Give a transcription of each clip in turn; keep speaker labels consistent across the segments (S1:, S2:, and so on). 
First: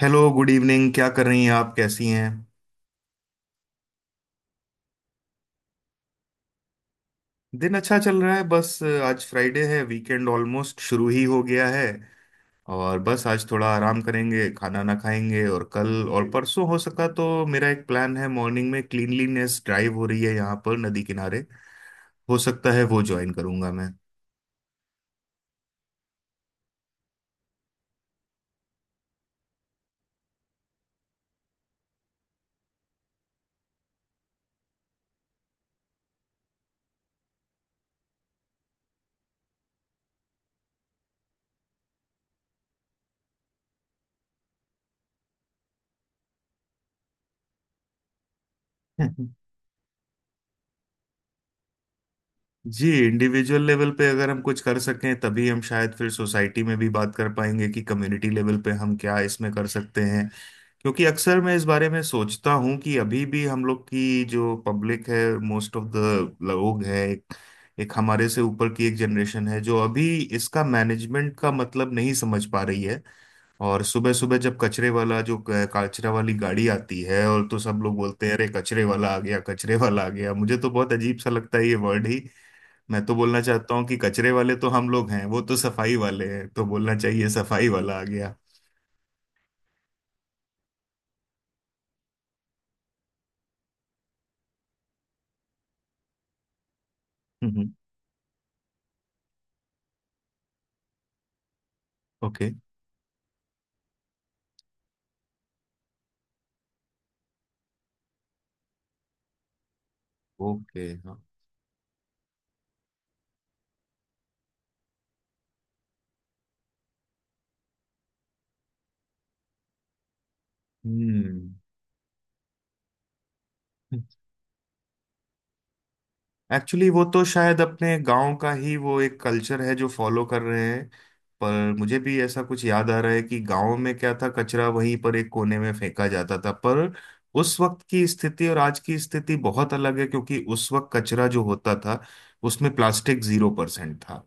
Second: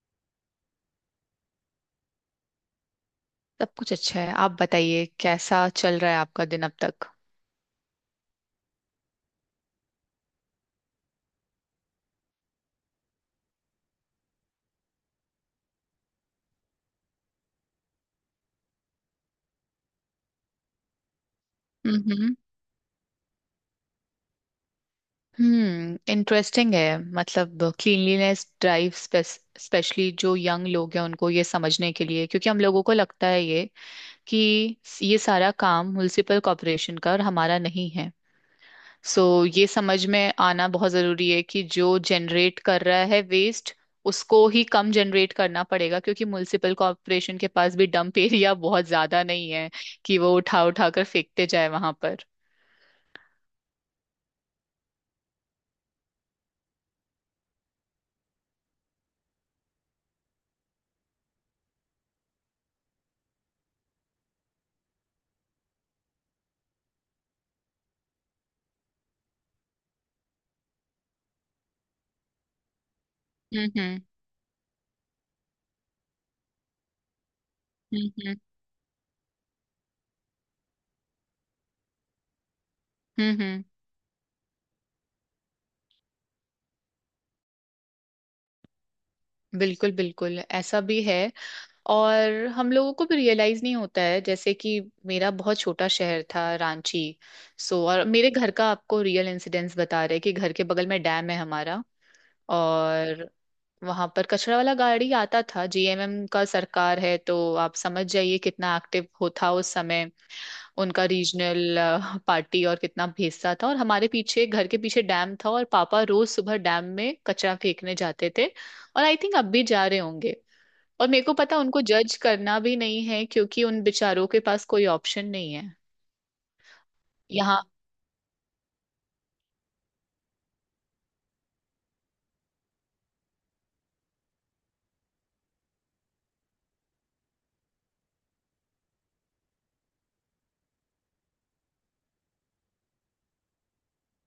S1: Hello. Good evening. क्या कर रही हैं आप? कैसी हैं?
S2: सब कुछ अच्छा है। आप बताइए, कैसा चल रहा है आपका दिन अब तक?
S1: दिन अच्छा चल रहा है। बस आज फ्राइडे है। वीकेंड ऑलमोस्ट शुरू ही हो गया है। और बस आज थोड़ा आराम करेंगे, खाना ना खाएंगे। और कल और परसों हो सका तो मेरा एक प्लान है। मॉर्निंग में क्लीनलीनेस ड्राइव हो रही है यहाँ पर नदी किनारे।
S2: हम्म।
S1: हो सकता है वो ज्वाइन करूंगा मैं।
S2: हम्म। इंटरेस्टिंग है। मतलब, क्लीनलीनेस ड्राइव। स्पेशली जो यंग लोग हैं, उनको ये समझने के लिए, क्योंकि हम लोगों को लगता है ये कि ये सारा काम म्युनिसिपल कॉरपोरेशन का, और हमारा नहीं है। सो, ये समझ में आना बहुत जरूरी है कि जो जनरेट कर रहा है वेस्ट, उसको ही कम जनरेट करना पड़ेगा, क्योंकि म्युनिसिपल कॉर्पोरेशन के पास भी डंप एरिया बहुत ज्यादा नहीं है कि वो उठा उठा कर फेंकते जाए वहां पर।
S1: जी, इंडिविजुअल लेवल पे अगर हम कुछ कर सकें तभी हम शायद फिर सोसाइटी में भी बात कर पाएंगे कि कम्युनिटी लेवल पे हम क्या इसमें कर सकते हैं। क्योंकि अक्सर मैं इस बारे में सोचता हूँ कि अभी भी हम लोग की जो पब्लिक है, मोस्ट ऑफ द लोग है, एक हमारे से ऊपर की एक जनरेशन है जो अभी इसका मैनेजमेंट का मतलब नहीं समझ पा रही है।
S2: हम्म।
S1: और
S2: हम्म।
S1: सुबह सुबह जब कचरे वाला जो कचरा वाली गाड़ी आती है और तो सब लोग बोलते हैं
S2: हम्म।
S1: अरे कचरे वाला आ गया, कचरे वाला आ गया। मुझे तो बहुत अजीब सा लगता है ये वर्ड ही। मैं तो बोलना
S2: हम्म।
S1: चाहता हूँ कि कचरे वाले तो हम लोग हैं, वो तो सफाई वाले हैं। तो बोलना चाहिए सफाई वाला आ गया।
S2: बिल्कुल बिल्कुल ऐसा भी है। और हम लोगों को भी रियलाइज नहीं होता है। जैसे कि मेरा बहुत छोटा शहर था, रांची।
S1: हम्म।
S2: सो, और मेरे घर का आपको रियल इंसिडेंस बता रहे हैं कि घर के बगल में डैम है हमारा।
S1: ओके।
S2: और वहां पर कचरा वाला गाड़ी आता था। जीएमएम का सरकार है, तो आप समझ जाइए कितना एक्टिव हो था उस समय।
S1: ओके।
S2: उनका रीजनल पार्टी, और कितना भेजता था। और हमारे पीछे, घर के पीछे डैम था, और पापा रोज सुबह डैम में कचरा फेंकने जाते थे। और आई थिंक अब भी जा रहे होंगे। और मेरे को
S1: हम्म।
S2: पता, उनको जज करना भी नहीं है क्योंकि उन बेचारों के पास कोई ऑप्शन नहीं है।
S1: एक्चुअली वो तो शायद
S2: यहाँ।
S1: अपने गांव का ही वो एक कल्चर है जो फॉलो कर रहे हैं। पर मुझे भी ऐसा कुछ याद आ रहा है कि गांव में क्या था, कचरा वहीं पर एक कोने में फेंका जाता था। पर उस वक्त की स्थिति और आज की स्थिति बहुत अलग है, क्योंकि उस वक्त कचरा जो होता था उसमें प्लास्टिक 0% था।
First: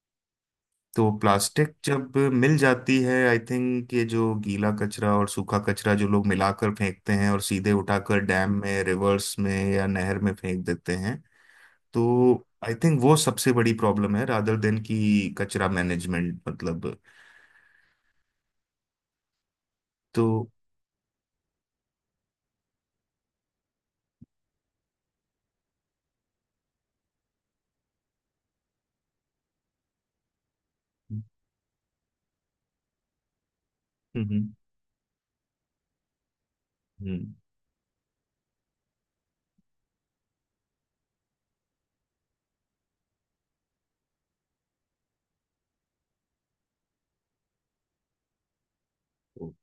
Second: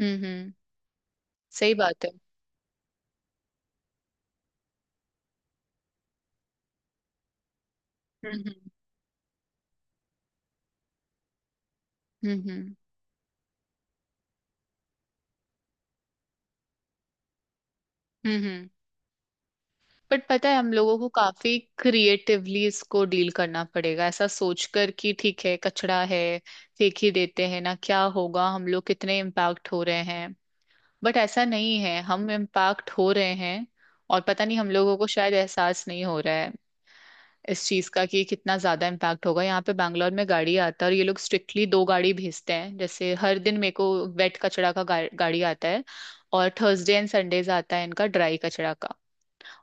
S2: हम्म। हम्म।
S1: तो प्लास्टिक
S2: सही बात है।
S1: जब मिल जाती है आई थिंक ये जो गीला कचरा और सूखा कचरा जो लोग मिलाकर फेंकते हैं और सीधे उठाकर डैम
S2: हम्म।
S1: में, रिवर्स में या नहर में फेंक देते हैं।
S2: हम्म।
S1: तो
S2: हम्म। हम्म।
S1: आई थिंक वो सबसे बड़ी प्रॉब्लम है रादर देन की कचरा मैनेजमेंट मतलब।
S2: हम्म। हम्म।
S1: तो।
S2: बट पता है, हम लोगों को काफी क्रिएटिवली इसको डील करना पड़ेगा, ऐसा सोचकर कि ठीक है, कचरा है, फेंक ही देते हैं, ना क्या होगा, हम लोग कितने इम्पैक्ट हो रहे हैं? बट
S1: हम्म।
S2: ऐसा नहीं है, हम इम्पैक्ट हो रहे हैं। और पता
S1: हम्म।
S2: नहीं, हम लोगों को शायद एहसास नहीं हो रहा है इस चीज का कि कितना ज्यादा इम्पैक्ट होगा। यहाँ पे बैंगलोर में गाड़ी आता है, और ये लोग स्ट्रिक्टली दो गाड़ी भेजते हैं जैसे हर दिन मेरे को। वेट कचरा का गाड़ी आता है। और थर्सडे एंड संडेज आता है इनका ड्राई कचरा का।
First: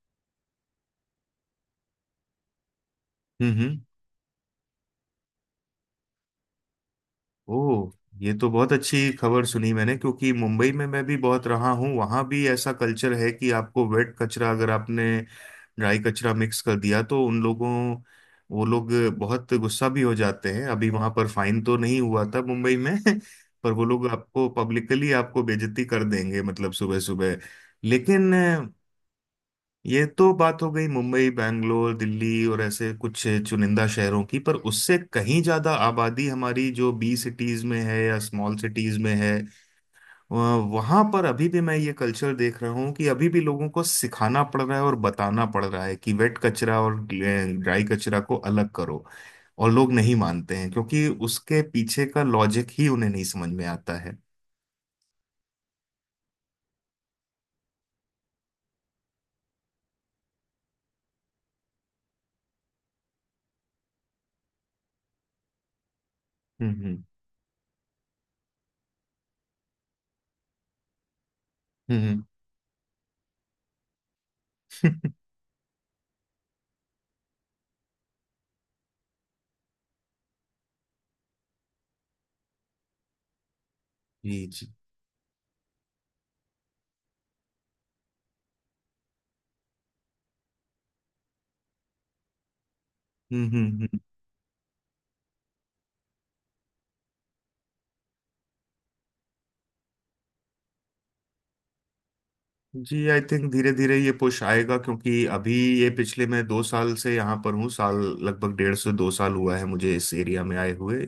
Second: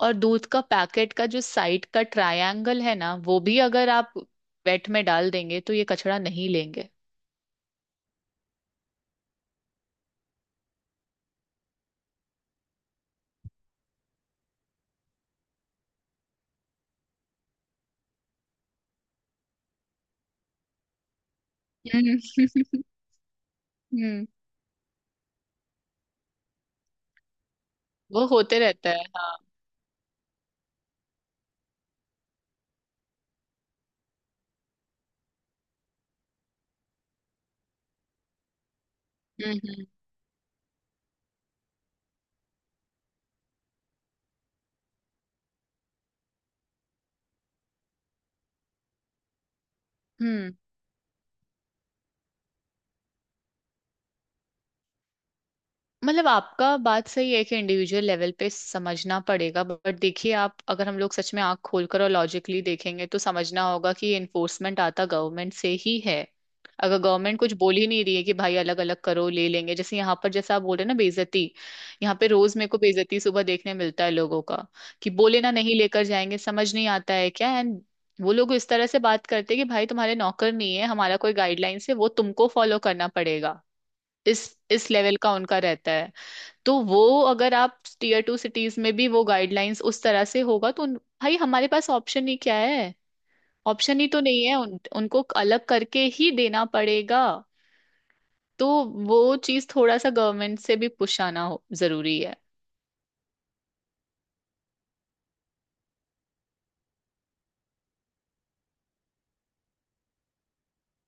S2: और दूध का पैकेट का जो साइड का ट्रायंगल है ना, वो भी
S1: हम्म।
S2: अगर आप वेट में डाल देंगे तो ये कचरा नहीं लेंगे।
S1: ओह। ये तो बहुत अच्छी खबर सुनी मैंने, क्योंकि मुंबई में मैं भी बहुत रहा हूँ। वहाँ भी ऐसा कल्चर है कि आपको वेट कचरा अगर आपने ड्राई कचरा मिक्स कर दिया तो उन लोगों वो लोग बहुत गुस्सा भी हो जाते हैं। अभी वहाँ पर फाइन तो नहीं
S2: हम्म।
S1: हुआ था मुंबई में। पर वो
S2: हम्म।
S1: लोग आपको पब्लिकली आपको बेइज्जती कर देंगे, मतलब सुबह सुबह।
S2: वो
S1: लेकिन
S2: होते रहता है, हाँ।
S1: ये तो बात हो गई मुंबई, बैंगलोर, दिल्ली और ऐसे कुछ चुनिंदा शहरों की। पर उससे कहीं ज्यादा आबादी हमारी जो बी सिटीज में है या स्मॉल सिटीज में है।
S2: हम्म। हम्म।
S1: वहां पर अभी भी मैं ये कल्चर देख रहा हूँ कि अभी भी लोगों को सिखाना पड़ रहा है और बताना पड़ रहा है कि वेट कचरा और ड्राई कचरा को अलग करो। और लोग नहीं
S2: हम्म।
S1: मानते हैं क्योंकि उसके पीछे का लॉजिक ही उन्हें नहीं समझ में आता है।
S2: मतलब आपका बात सही है कि इंडिविजुअल लेवल पे समझना पड़ेगा। बट देखिए, आप अगर हम लोग सच में आंख खोलकर और लॉजिकली देखेंगे तो समझना होगा कि ये इन्फोर्समेंट आता गवर्नमेंट से ही है।
S1: हम्म।
S2: अगर
S1: हम्म।
S2: गवर्नमेंट कुछ बोल ही नहीं रही है कि भाई अलग अलग करो, ले लेंगे, जैसे यहाँ पर जैसे आप बोल रहे हैं ना, बेइज्जती। यहाँ
S1: हम्म।
S2: पे रोज मेरे को बेइज्जती सुबह देखने मिलता है लोगों का। कि बोले ना, नहीं लेकर जाएंगे, समझ नहीं आता है क्या। एंड, वो लोग इस तरह से बात करते हैं कि भाई, तुम्हारे नौकर नहीं है। हमारा कोई गाइडलाइंस है, वो तुमको फॉलो करना पड़ेगा। इस
S1: जी। जी।
S2: इस लेवल का उनका रहता है। तो वो अगर आप टीयर 2 सिटीज में भी वो गाइडलाइंस उस तरह से होगा तो भाई, हमारे पास ऑप्शन ही क्या है?
S1: हम्म। हम्म। हम्म।
S2: ऑप्शन ही तो नहीं है, उनको अलग करके ही देना पड़ेगा। तो वो चीज थोड़ा सा गवर्नमेंट से भी पुश आना हो जरूरी है।
S1: जी, आई थिंक धीरे धीरे ये पुश आएगा क्योंकि अभी ये पिछले मैं 2 साल से यहाँ पर हूँ। साल लगभग डेढ़ से दो साल हुआ है मुझे इस एरिया में आए हुए।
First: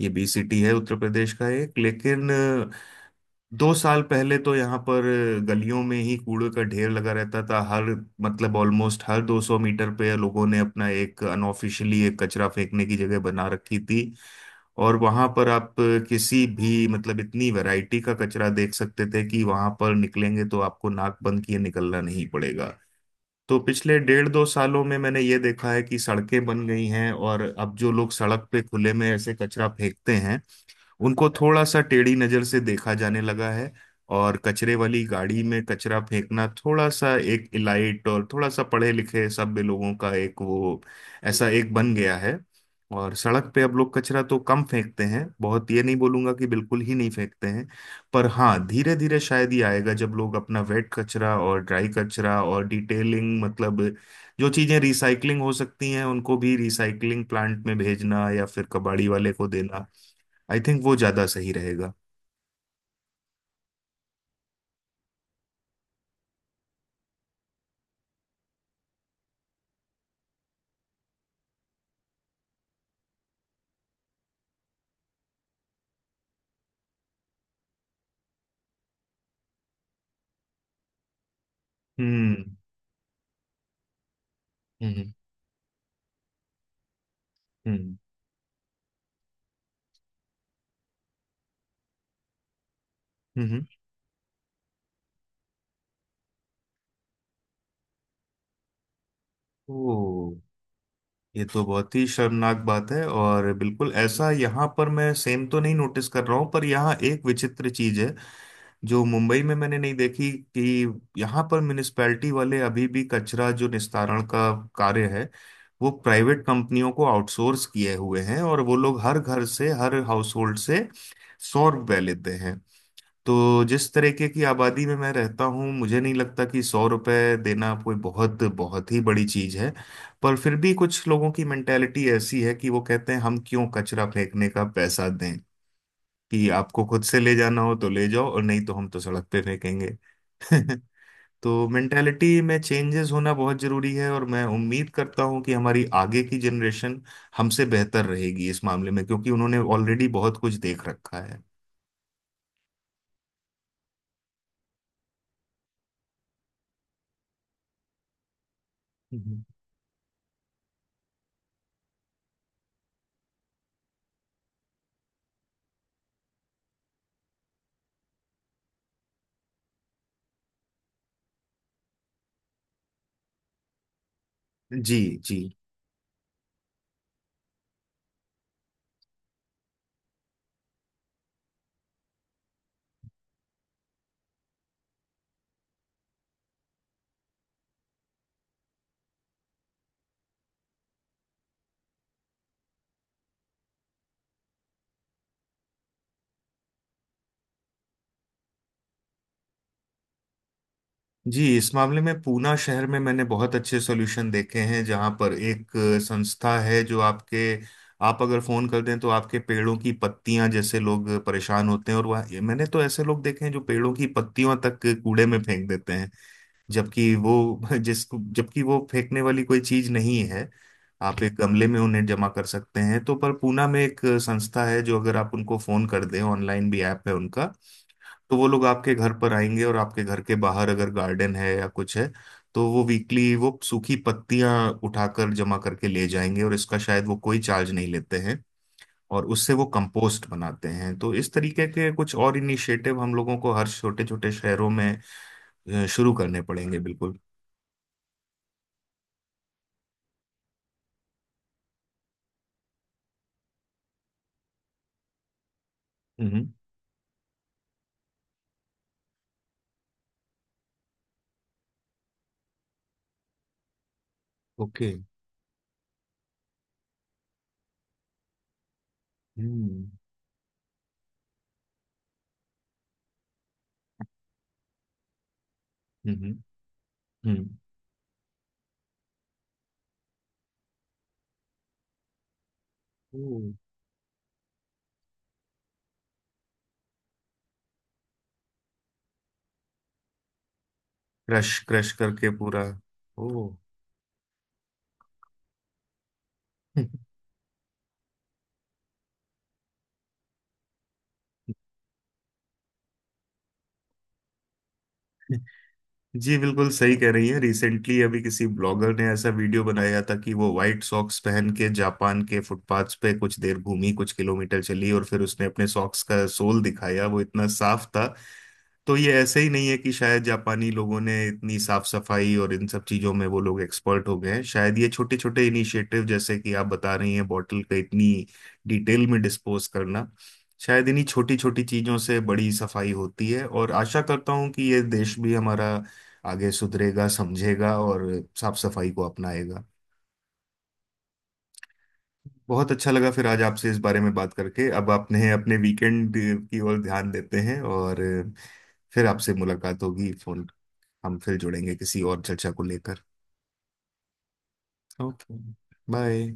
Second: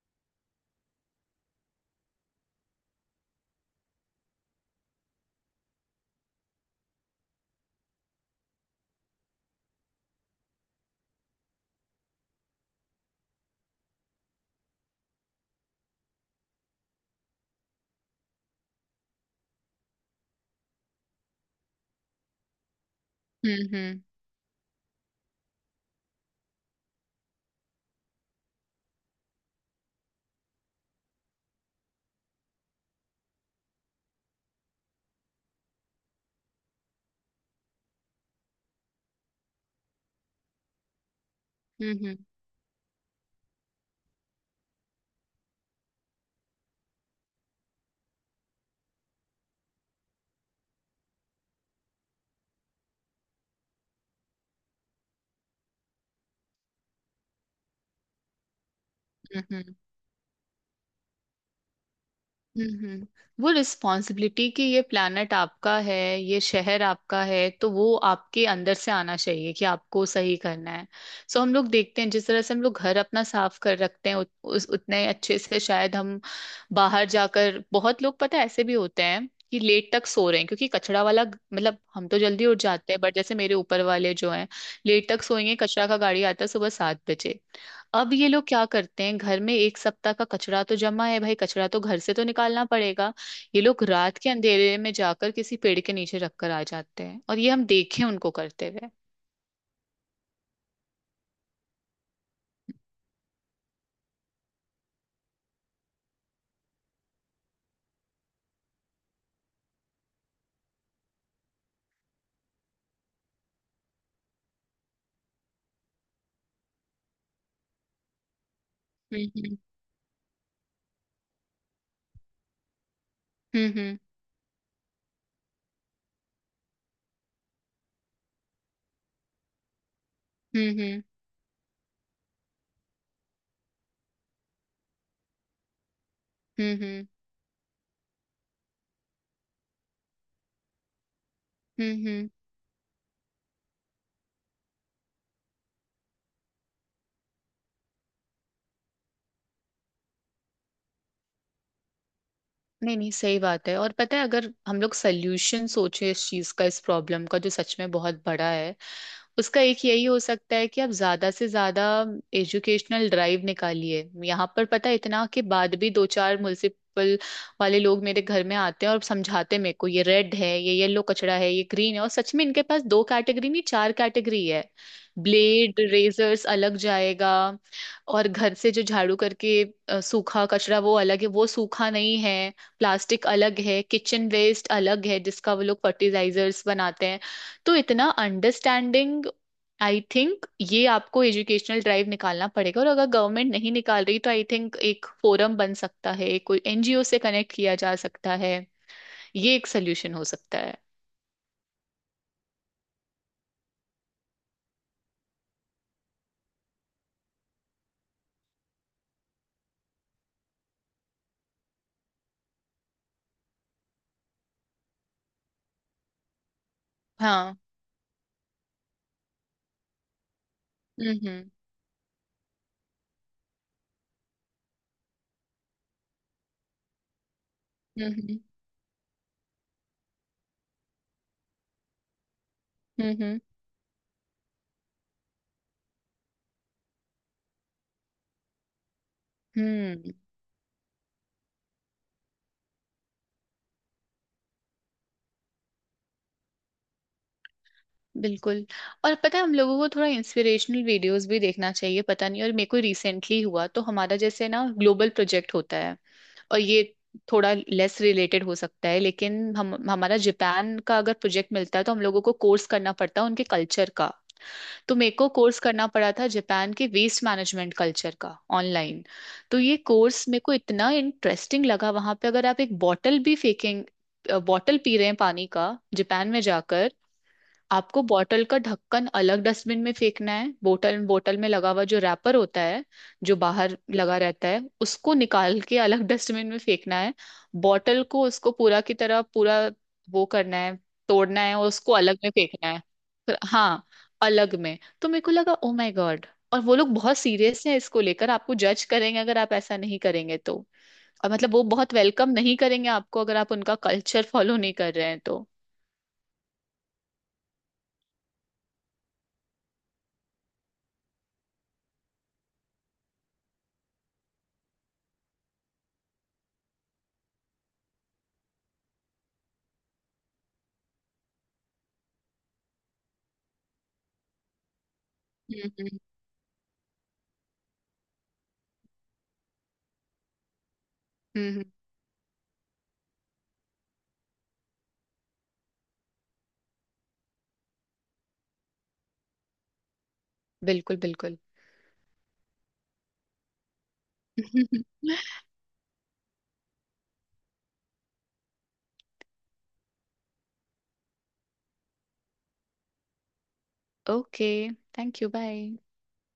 S1: ये बी सिटी है उत्तर प्रदेश का एक। लेकिन 2 साल पहले तो यहाँ पर गलियों में ही कूड़े का ढेर लगा रहता था हर, मतलब ऑलमोस्ट हर 200 मीटर पे लोगों ने अपना एक अनऑफिशियली एक कचरा फेंकने की जगह बना रखी थी। और वहां पर आप किसी भी, मतलब इतनी वैरायटी का कचरा देख सकते थे कि वहां पर निकलेंगे तो आपको नाक बंद किए निकलना नहीं पड़ेगा। तो
S2: हम्म।
S1: पिछले
S2: हम्म।
S1: डेढ़ दो सालों में मैंने ये देखा है कि सड़कें बन गई हैं। और अब जो लोग सड़क पे खुले में ऐसे कचरा फेंकते हैं, उनको थोड़ा सा टेढ़ी नजर से देखा जाने लगा है। और कचरे वाली गाड़ी में कचरा फेंकना थोड़ा सा एक इलाइट और थोड़ा सा पढ़े लिखे सभ्य लोगों का एक वो, ऐसा एक बन गया
S2: हम्म।
S1: है। और सड़क पे अब लोग कचरा तो कम फेंकते हैं बहुत, ये नहीं बोलूंगा कि बिल्कुल ही नहीं फेंकते हैं। पर हाँ, धीरे धीरे शायद ये आएगा जब लोग अपना वेट कचरा और ड्राई कचरा और डिटेलिंग, मतलब जो चीजें रिसाइकलिंग हो सकती हैं उनको भी रिसाइकलिंग प्लांट में भेजना या फिर कबाड़ी वाले
S2: हम्म।
S1: को
S2: हम्म।
S1: देना। आई थिंक वो ज्यादा सही रहेगा।
S2: हम्म। वो रिस्पॉन्सिबिलिटी कि ये प्लानट आपका है, ये शहर आपका है, तो वो आपके अंदर से आना चाहिए कि आपको सही करना है। सो हम लोग देखते हैं, जिस तरह से हम लोग घर अपना साफ कर रखते हैं, उस उतने अच्छे से शायद हम बाहर जाकर। बहुत लोग पता है ऐसे भी होते हैं कि लेट तक सो रहे हैं, क्योंकि कचरा वाला, मतलब हम तो जल्दी
S1: हम्म।
S2: उठ जाते हैं, बट जैसे मेरे ऊपर वाले जो हैं, लेट
S1: हम्म।
S2: तक सोएंगे। कचरा का गाड़ी आता है सुबह 7 बजे।
S1: हम्म।
S2: अब ये लोग क्या करते हैं, घर में एक सप्ताह का कचरा तो जमा है, भाई कचरा तो घर से तो निकालना पड़ेगा। ये
S1: हम्म।
S2: लोग रात के अंधेरे में जाकर किसी पेड़ के नीचे रखकर आ जाते हैं, और ये हम देखे उनको करते हुए।
S1: ओ। ये तो बहुत ही शर्मनाक बात है और बिल्कुल ऐसा यहाँ पर मैं सेम तो नहीं नोटिस कर रहा हूँ। पर यहाँ एक विचित्र चीज है जो मुंबई में मैंने नहीं देखी, कि यहाँ पर म्युनिसपैलिटी वाले अभी भी कचरा जो निस्तारण का कार्य है वो प्राइवेट कंपनियों को आउटसोर्स किए हुए हैं और वो लोग हर घर
S2: हम्म।
S1: से, हर हाउस होल्ड से 100 रुपए लेते हैं। तो जिस
S2: हम्म।
S1: तरीके की आबादी में मैं रहता हूँ मुझे नहीं लगता कि 100 रुपये देना कोई बहुत बहुत ही बड़ी चीज़ है। पर फिर
S2: हम्म।
S1: भी
S2: हम्म। हम्म।
S1: कुछ लोगों की मेंटेलिटी ऐसी है कि वो कहते हैं हम क्यों कचरा फेंकने का पैसा दें। कि
S2: हम्म।
S1: आपको खुद
S2: हम्म।
S1: से ले जाना हो तो ले जाओ और नहीं तो हम तो सड़क पे फेंकेंगे। तो
S2: हम्म। हम्म।
S1: मेंटेलिटी में चेंजेस होना बहुत ज़रूरी है। और मैं उम्मीद करता हूँ कि हमारी आगे की जनरेशन हमसे बेहतर रहेगी इस मामले में, क्योंकि उन्होंने ऑलरेडी बहुत कुछ देख रखा है।
S2: नहीं नहीं, सही बात है। और पता है, अगर हम लोग सोल्यूशन सोचे इस चीज का, इस प्रॉब्लम का जो सच में बहुत बड़ा है,
S1: हम्म।
S2: उसका एक यही हो सकता है कि आप ज्यादा से ज्यादा एजुकेशनल ड्राइव निकालिए। यहाँ पर पता है, इतना के बाद भी दो चार म्युनिसिपल वाले लोग मेरे घर में आते हैं और समझाते हैं मेरे को, ये रेड है, ये येलो कचरा है, ये ग्रीन है। और सच में इनके पास दो कैटेगरी नहीं, चार कैटेगरी है।
S1: जी। जी।
S2: ब्लेड रेजर्स अलग जाएगा। और घर से जो झाड़ू करके सूखा कचरा, वो अलग है, वो सूखा नहीं है। प्लास्टिक अलग है, किचन वेस्ट अलग है, जिसका वो लोग फर्टिलाइजर्स बनाते हैं। तो इतना अंडरस्टैंडिंग आई थिंक ये आपको एजुकेशनल ड्राइव निकालना पड़ेगा। और अगर गवर्नमेंट नहीं निकाल रही, तो आई थिंक एक फोरम बन सकता है, कोई एनजीओ से कनेक्ट किया जा सकता है। ये एक सोल्यूशन हो सकता है।
S1: जी, इस मामले में पूना शहर में मैंने बहुत अच्छे सॉल्यूशन देखे हैं जहाँ पर एक संस्था है जो आपके आप अगर फोन कर दें तो आपके पेड़ों की पत्तियां, जैसे लोग परेशान होते हैं। और मैंने तो ऐसे लोग देखे हैं जो पेड़ों की पत्तियों तक कूड़े में फेंक देते हैं, जबकि
S2: हाँ।
S1: वो जिसको, जबकि वो फेंकने वाली कोई चीज नहीं है।
S2: हम्म।
S1: आप एक
S2: हम्म।
S1: गमले में उन्हें जमा कर सकते हैं तो। पर पूना में एक संस्था है जो अगर आप उनको फोन कर दें, ऑनलाइन भी ऐप है उनका। तो
S2: हम्म।
S1: वो लोग आपके घर पर आएंगे और आपके घर के बाहर अगर गार्डन है या कुछ है तो वो
S2: हम्म।
S1: वीकली
S2: हम्म।
S1: वो सूखी पत्तियां उठाकर जमा करके ले जाएंगे। और इसका शायद वो कोई चार्ज नहीं लेते हैं। और उससे वो
S2: हम्म।
S1: कंपोस्ट बनाते हैं। तो इस तरीके के कुछ और इनिशिएटिव हम लोगों को हर छोटे छोटे शहरों में शुरू करने पड़ेंगे बिल्कुल।
S2: बिल्कुल। और पता है, हम लोगों को थोड़ा इंस्पिरेशनल वीडियोस भी देखना चाहिए। पता नहीं, और मेरे को रिसेंटली हुआ, तो हमारा जैसे ना ग्लोबल प्रोजेक्ट होता है।
S1: हम्म।
S2: और ये थोड़ा लेस रिलेटेड हो सकता है, लेकिन हम हमारा जापान का अगर प्रोजेक्ट मिलता है तो हम लोगों को कोर्स करना पड़ता है उनके कल्चर का।
S1: ओके।
S2: तो मेरे को कोर्स करना पड़ा था जापान के वेस्ट मैनेजमेंट कल्चर का, ऑनलाइन। तो ये
S1: हम्म।
S2: कोर्स मेरे को इतना इंटरेस्टिंग लगा। वहां पे अगर आप एक बॉटल भी फेंकेंगे, बॉटल पी रहे हैं पानी का जापान
S1: हम्म।
S2: में जाकर,
S1: हम्म।
S2: आपको बॉटल का ढक्कन अलग डस्टबिन में फेंकना है। बोतल बोतल में लगा हुआ जो रैपर होता है,
S1: ओ।
S2: जो बाहर लगा रहता है, उसको निकाल के अलग डस्टबिन में फेंकना है। बॉटल को उसको पूरा की तरह, पूरा वो करना है, तोड़ना
S1: क्रश
S2: है, और
S1: क्रश
S2: उसको अलग
S1: करके
S2: में
S1: पूरा।
S2: फेंकना है।
S1: ओ।
S2: हाँ, अलग में। तो मेरे को लगा, ओ माय गॉड। और वो लोग बहुत सीरियस हैं इसको लेकर। आपको जज करेंगे अगर आप ऐसा नहीं करेंगे तो। और मतलब वो बहुत वेलकम नहीं करेंगे आपको अगर आप उनका कल्चर फॉलो नहीं कर रहे हैं तो।
S1: जी, बिल्कुल सही कह रही है। रिसेंटली अभी किसी ब्लॉगर ने ऐसा वीडियो बनाया था कि वो व्हाइट सॉक्स पहन के जापान के फुटपाथ्स पे कुछ देर घूमी, कुछ किलोमीटर चली। और फिर उसने अपने सॉक्स का सोल दिखाया, वो इतना साफ था। तो ये ऐसे ही नहीं है कि शायद जापानी लोगों ने इतनी साफ सफाई और इन सब चीजों में वो लोग एक्सपर्ट हो गए हैं। शायद ये छोटे छोटे
S2: हम्म। हम्म।
S1: इनिशिएटिव, जैसे कि आप बता रही हैं बॉटल का इतनी डिटेल में डिस्पोज करना, शायद इन्हीं छोटी
S2: हम्म,
S1: छोटी
S2: हम्म।
S1: चीजों से बड़ी सफाई होती है। और आशा करता हूं कि ये देश भी हमारा आगे सुधरेगा, समझेगा और साफ सफाई को अपनाएगा।
S2: बिल्कुल बिल्कुल।
S1: बहुत अच्छा लगा फिर आज आपसे इस बारे में बात करके। अब आपने अपने वीकेंड की ओर ध्यान देते हैं और फिर आपसे मुलाकात होगी। फोन, हम फिर जुड़ेंगे किसी और चर्चा को लेकर।
S2: Okay. Thank you.
S1: Okay.
S2: Bye.
S1: Bye.